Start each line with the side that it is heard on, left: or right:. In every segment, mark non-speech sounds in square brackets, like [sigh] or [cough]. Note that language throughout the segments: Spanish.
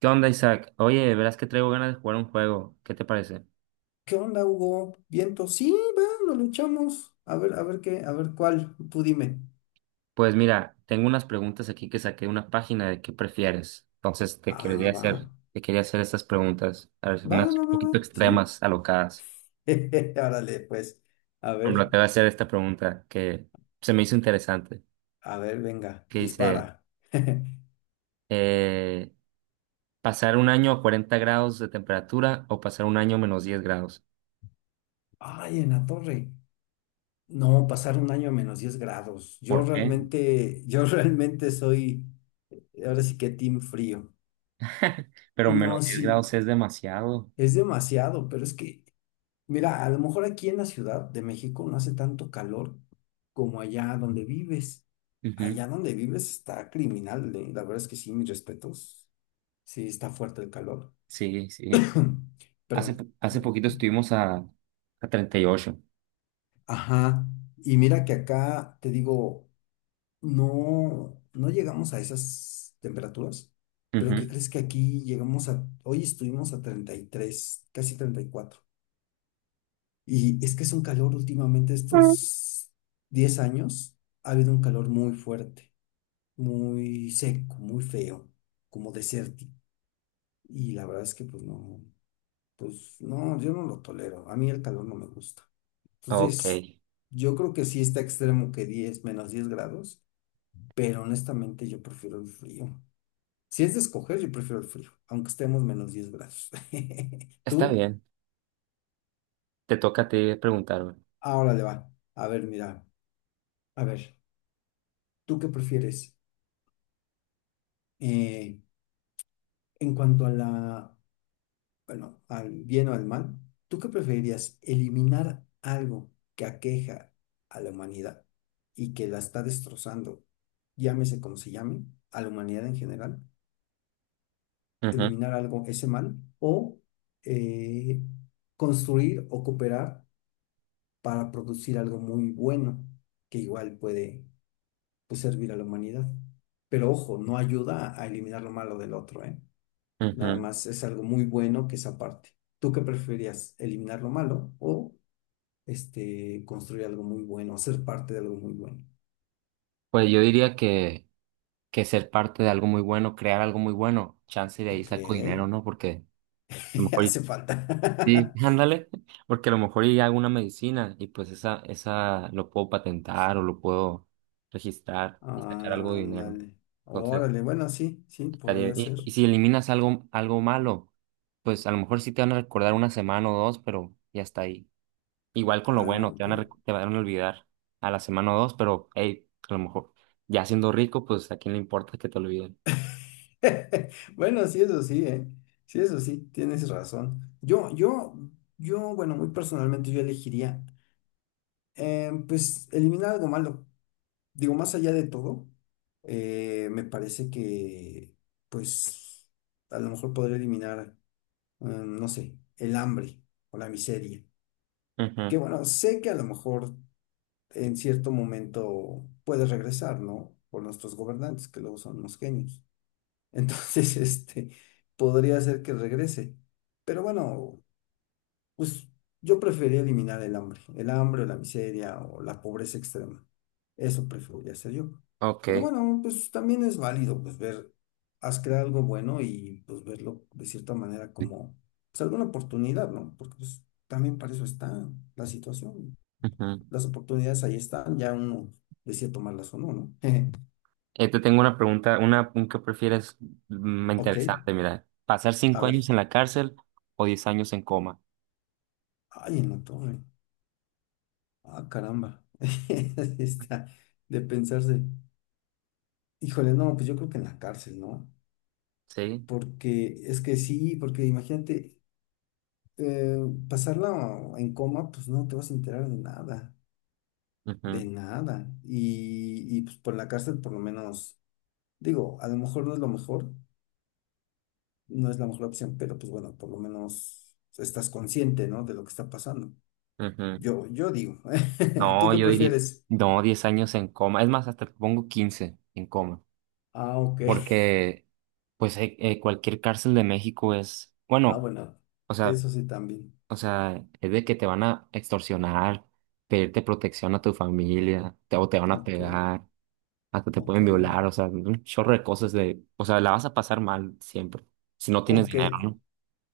right: ¿Qué onda, Isaac? Oye, verás que traigo ganas de jugar un juego. ¿Qué te parece?
left: ¿Qué onda, Hugo? ¿Viento? Sí, va, lo luchamos. A ver qué, a ver cuál, tú dime.
right: Pues mira, tengo unas preguntas aquí que saqué de una página de qué prefieres. Entonces
left: Ah, va.
right: te quería hacer estas preguntas, a ver,
left: Va,
right: unas
left: va,
right: un
left: va, va,
right: poquito
left: sí.
right: extremas, alocadas.
left: [laughs] Árale, pues. A
right: Por
left: ver,
right: ejemplo, te voy a hacer esta pregunta que se me hizo interesante,
left: a ver, venga,
right: que dice,
left: dispara. [laughs]
right: eh, ¿pasar un año a 40 grados de temperatura o pasar un año a menos diez grados?
left: Ay, en la torre. No, pasar un año a -10 grados. Yo
right: ¿Por qué?
left: realmente, yo [laughs] realmente soy, ahora sí que team frío.
right: [laughs] Pero menos
left: No,
right: 10
left: sí,
right: grados es demasiado.
left: es demasiado, pero es que mira, a lo mejor aquí en la Ciudad de México no hace tanto calor como allá donde vives.
right: Ujú.
left: Allá donde vives está criminal, la verdad es que sí, mis respetos. Sí, está fuerte el calor.
right: Sí, sí.
left: [clears throat]
right: Hace,
left: Perdón.
right: hace poquito estuvimos a 38.
left: Ajá. Y mira que acá te digo, no, no llegamos a esas temperaturas, pero ¿qué
right: Ujú.
left: crees que aquí llegamos a, hoy estuvimos a 33, casi 34? Y es que es un calor últimamente, estos 10 años, ha habido un calor muy fuerte, muy seco, muy feo, como desértico. Y la verdad es que pues no, yo no lo tolero. A mí el calor no me gusta.
right: Ok,
left: Entonces, yo creo que sí está extremo que 10 -10 grados, pero honestamente yo prefiero el frío. Si es de escoger, yo prefiero el frío, aunque estemos -10 grados. [laughs]
right: está
left: ¿Tú?
right: bien. Te toca a ti preguntarme.
left: Ahora le va. A ver, mira, a ver, ¿tú qué prefieres? Eh, en cuanto a la, bueno, al bien o al mal, ¿tú qué preferirías? ¿Eliminar algo que aqueja a la humanidad y que la está destrozando, llámese como se llame, a la humanidad en general?
right: Ujú,
left: ¿Eliminar algo, ese mal? ¿O eh, construir o cooperar para producir algo muy bueno que igual puede, pues, servir a la humanidad? Pero ojo, no ayuda a eliminar lo malo del otro, ¿eh? Nada
right: ujú.
left: más es algo muy bueno que esa parte. ¿Tú qué preferirías? ¿Eliminar lo malo o este, construir algo muy bueno, ser parte de algo muy bueno?
right: Pues yo diría que ser parte de algo muy bueno, crear algo muy bueno, chance de ahí
left: Ok,
right: saco dinero, ¿no? Porque a lo
left: [laughs]
right: mejor,
left: hace
right: sí,
left: falta.
right: [laughs] ándale, porque a lo mejor y hago una medicina y pues esa lo puedo patentar o lo puedo
left: [laughs]
right: registrar y sacar algo de dinero.
left: Ándale.
right: Entonces,
left: Órale, bueno, sí, sí, podría
right: Y,
left: ser.
right: y si eliminas algo, algo malo, pues a lo mejor sí te van a recordar una semana o dos, pero ya está ahí. Igual con lo
left: Ah,
right: bueno, te
left: ok.
right: van a, te van a olvidar a la semana o dos, pero hey, a lo mejor ya siendo rico, pues a quién le importa que te olviden.
left: [laughs] Bueno, sí, eso sí, ¿eh? Sí, eso sí, tienes razón. Yo, bueno, muy personalmente yo elegiría, pues, eliminar algo malo. Digo, más allá de todo, me parece que, pues, a lo mejor podría eliminar, no sé, el hambre o la miseria.
right: Ujú.
left: Que bueno, sé que a lo mejor en cierto momento puede regresar, ¿no? Por nuestros gobernantes, que luego son unos genios. Entonces, [laughs] este, podría ser que regrese. Pero bueno. Pues yo preferiría eliminar el hambre o la miseria o la pobreza extrema. Eso preferiría hacer yo. Pero
right: Ok.
left: bueno, pues también es válido pues ver, has creado algo bueno y pues verlo de cierta manera como pues alguna oportunidad, ¿no? Porque pues también para eso está la situación.
right: Ujú.
left: Las oportunidades ahí están, ya uno decide tomarlas o no, ¿no? [laughs]
right: Te tengo una pregunta, una, un que prefieres
left: Ok,
right: interesante, mira. ¿Pasar
left: a
right: cinco años
left: ver.
right: en la cárcel o diez años en coma?
left: Ay, en la torre. Ah, caramba. [laughs] Está de pensarse. Híjole, no, pues yo creo que en la cárcel, ¿no?
right: Sí.
left: Porque es que sí, porque imagínate, eh, pasarla en coma, pues no te vas a enterar de nada, de
right: Ujú,
left: nada. Y pues por la cárcel por lo menos, digo, a lo mejor no es lo mejor, no es la mejor opción, pero pues bueno, por lo menos estás consciente, ¿no? De lo que está pasando.
right: ujú.
left: Yo digo, [laughs] ¿tú
right: No,
left: qué
right: yo diría,
left: prefieres?
right: no, 10 años en coma. Es más, hasta te pongo 15 en coma.
left: Ah, ok.
right: Porque, pues, cualquier cárcel de México es,
left: Ah,
right: bueno,
left: bueno,
right: o sea,
left: eso sí también.
right: o sea, es de que te van a extorsionar, pedirte protección a tu familia, te, o te van a
left: Ok,
right: pegar, hasta te
left: ok,
right: pueden violar, o sea, un chorro de cosas de, o sea, la vas a pasar mal siempre, si no tienes
left: ok.
right: dinero, ¿no?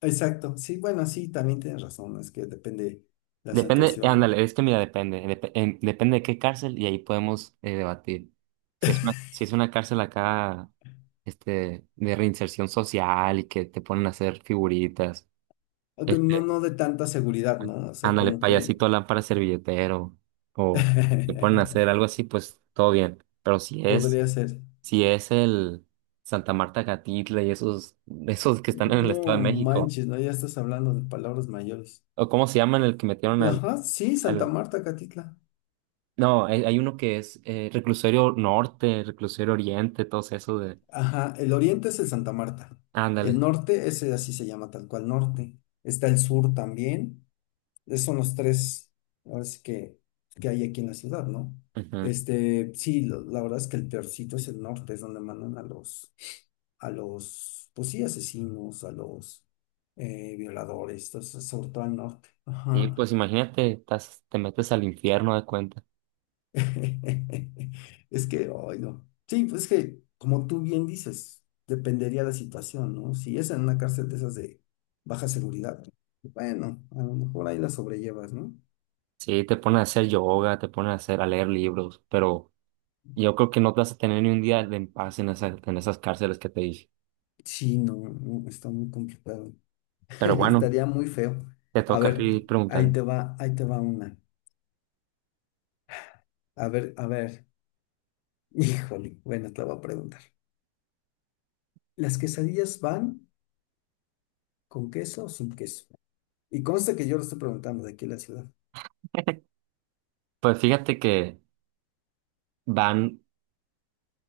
left: Exacto, sí, bueno, sí, también tienes razón, es que depende la
right: Depende,
left: situación,
right: ándale, es que mira, depende, depende de qué cárcel y ahí podemos debatir. Si es una, si es una cárcel acá, este, de reinserción social y que te ponen a hacer figuritas,
left: aunque no,
right: este,
left: no de tanta seguridad, ¿no? O sea,
right: ándale,
left: como que
right: payasito, lámpara, servilletero, o te ponen a hacer
left: [laughs]
right: algo así, pues todo bien. Pero si es,
left: podría ser,
right: si es el Santa Marta Catitla y esos, esos que están en el Estado
left: no
right: de México,
left: manches, ¿no? Ya estás hablando de palabras mayores.
right: o cómo se llaman el que metieron al,
left: Ajá, sí, Santa Marta, Catitla.
right: no, hay uno que es Reclusorio Norte, Reclusorio Oriente, todo eso de...
left: Ajá, el oriente es el Santa Marta, el
right: Ándale.
left: norte, ese así se llama tal cual norte, está el sur también. Esos son los tres, ahora sí que hay aquí en la ciudad, ¿no?
right: Ujú.
left: Este, sí, la verdad es que el peorcito es el norte, es donde mandan a los, pues sí, asesinos, a los violadores, entonces, sobre todo al norte.
right: Y
left: Ajá.
right: pues imagínate, estás, te metes al infierno de cuenta.
left: [laughs] Es que, ay, no. Sí, pues es que, como tú bien dices, dependería la situación, ¿no? Si es en una cárcel de esas de baja seguridad, bueno, a lo mejor ahí la sobrellevas, ¿no?
right: Sí, te pones a hacer yoga, te pones a hacer, a leer libros, pero yo creo que no te vas a tener ni un día de en paz en esas cárceles que te dije.
left: Sí, no, no, está muy complicado. [laughs]
right: Pero bueno,
left: Estaría muy feo.
right: te
left: A
right: toca a
left: ver,
right: ti preguntar.
left: ahí te va una. A ver, a ver. [laughs] Híjole, bueno, te la voy a preguntar. ¿Las quesadillas van con queso o sin queso? Y consta que yo lo estoy preguntando de aquí en la ciudad.
right: Pues fíjate que van,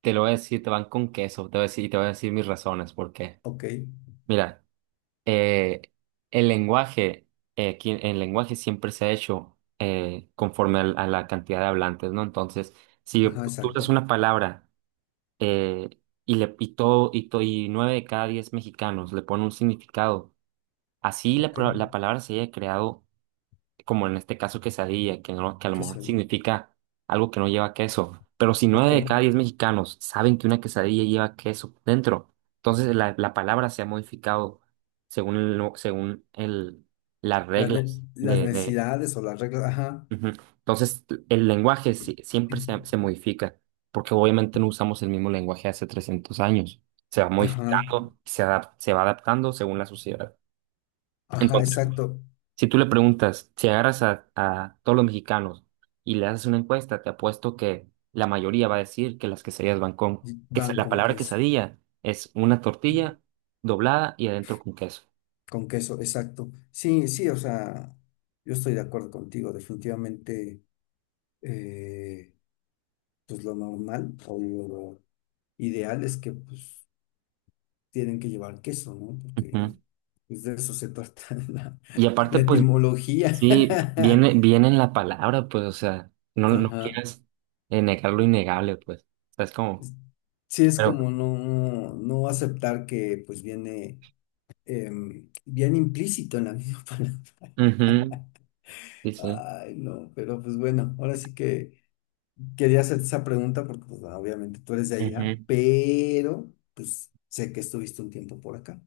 right: te lo voy a decir, te van con queso, te voy a decir, y te voy a decir mis razones, porque,
left: Ok,
right: mira. eh, el lenguaje, aquí el lenguaje siempre se ha hecho conforme a, la cantidad de hablantes, ¿no? Entonces, si
left: ajá,
right: tú usas
left: exacto.
right: una palabra eh, y, le, y, todo, y nueve de cada diez mexicanos le ponen un significado, así la,
left: Ok,
right: la palabra se haya creado como en este caso quesadilla, que, no, que a lo mejor
left: quesadilla.
right: significa algo que no lleva queso. Pero si nueve
left: Ok.
right: de cada diez mexicanos saben que una quesadilla lleva queso dentro, entonces la palabra se ha modificado según, el no- según el, las
left: Las,
right: reglas
left: las
right: de-
left: necesidades o las reglas, ajá,
right: Ujú. Entonces el lenguaje siempre se, se modifica, porque obviamente no usamos el mismo lenguaje hace 300 años. Se va
left: ajá,
right: modificando, se se va adaptando según la sociedad.
left: ajá,
right: Entonces,
left: exacto.
right: si tú le preguntas, si agarras a todos los mexicanos y le haces una encuesta, te apuesto que la mayoría va a decir que las quesadillas van con,
left: Y van
right: la palabra quesadilla es una tortilla doblada y adentro con queso.
left: con queso, exacto. Sí, sí, o sea, yo estoy de acuerdo contigo, definitivamente. eh, pues lo normal o lo ideal es que pues tienen que llevar queso, ¿no? Porque
right: Ujú.
left: pues, de eso se trata [laughs] la,
right: Y aparte,
left: la
right: pues,
left: etimología.
right: sí,
left: [laughs]
right: viene, viene en la palabra, pues, o sea, no, no
left: Ajá.
right: quieras negar lo innegable, pues. O sea, es como,
left: Sí, es como
right: pero,
left: no, no aceptar que pues viene bien implícito en la misma [laughs] palabra.
right: ujú, sí, sí.
left: Ay, no, pero pues bueno, ahora sí que quería hacerte esa pregunta porque pues obviamente tú eres de allá,
right: Ujú.
left: pero pues sé que estuviste un tiempo por acá.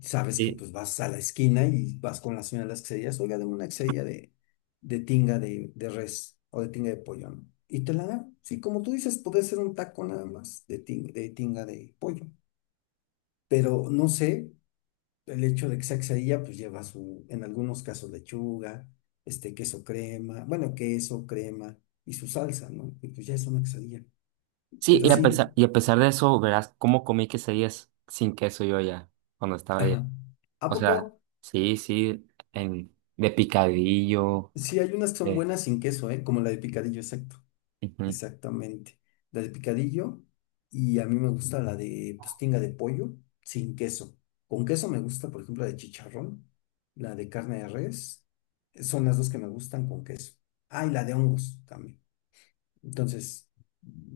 left: Sabes que
right: Sí,
left: pues vas a la esquina y vas con la señora de las quesadillas, oiga, dame una quesadilla de, de res o de tinga de pollo, ¿no? Y te la da. Sí, como tú dices, puede ser un taco nada más de tinga de pollo. Pero no sé, el hecho de que sea quesadilla, pues lleva su, en algunos casos, lechuga, este, queso crema, bueno, queso, crema y su salsa, ¿no? Y pues ya es una quesadilla.
right: sí,
left: Pero sí,
right: y a pesar de eso, verás cómo comí quesadillas sin queso yo ya, cuando estaba allá.
left: ajá. ¿A
right: O sea,
left: poco?
right: sí, sí, en, de picadillo.
left: Sí, hay unas que son
right: de-
left: buenas sin queso, ¿eh? Como la de picadillo, exacto.
right: Ujú.
left: Exactamente. La de picadillo. Y a mí me gusta la de pues, tinga de pollo sin queso. Con queso me gusta, por ejemplo, la de chicharrón, la de carne de res. Son las dos que me gustan con queso. Ah, y la de hongos también. Entonces,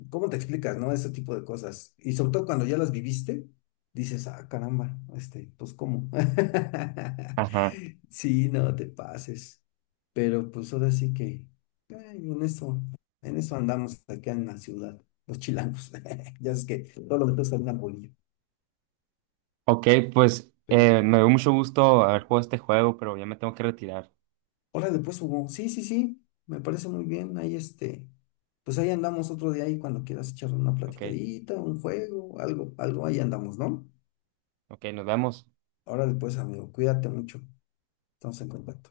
left: ¿cómo te explicas, no? Ese tipo de cosas. Y sobre todo cuando ya las viviste, dices, ah, caramba, este, pues ¿cómo? [laughs]
right: Ajá.
left: Sí, no te pases. Pero pues ahora sí que, ay, en eso andamos acá en la ciudad, los chilangos. [laughs] Ya es que todo lo que está en una bolilla.
right: Ok, pues
left: Pero bueno.
right: me dio mucho gusto haber jugado este juego, pero ya me tengo que retirar.
left: Órale, pues Hugo, sí, sí, sí, me parece muy bien. Ahí este, pues ahí andamos otro día ahí cuando quieras echar una
right: Ok,
left: platicadita, un juego, algo, algo, ahí andamos, ¿no?
right: ok, nos vemos.
left: Órale pues, amigo, cuídate mucho. Estamos en contacto.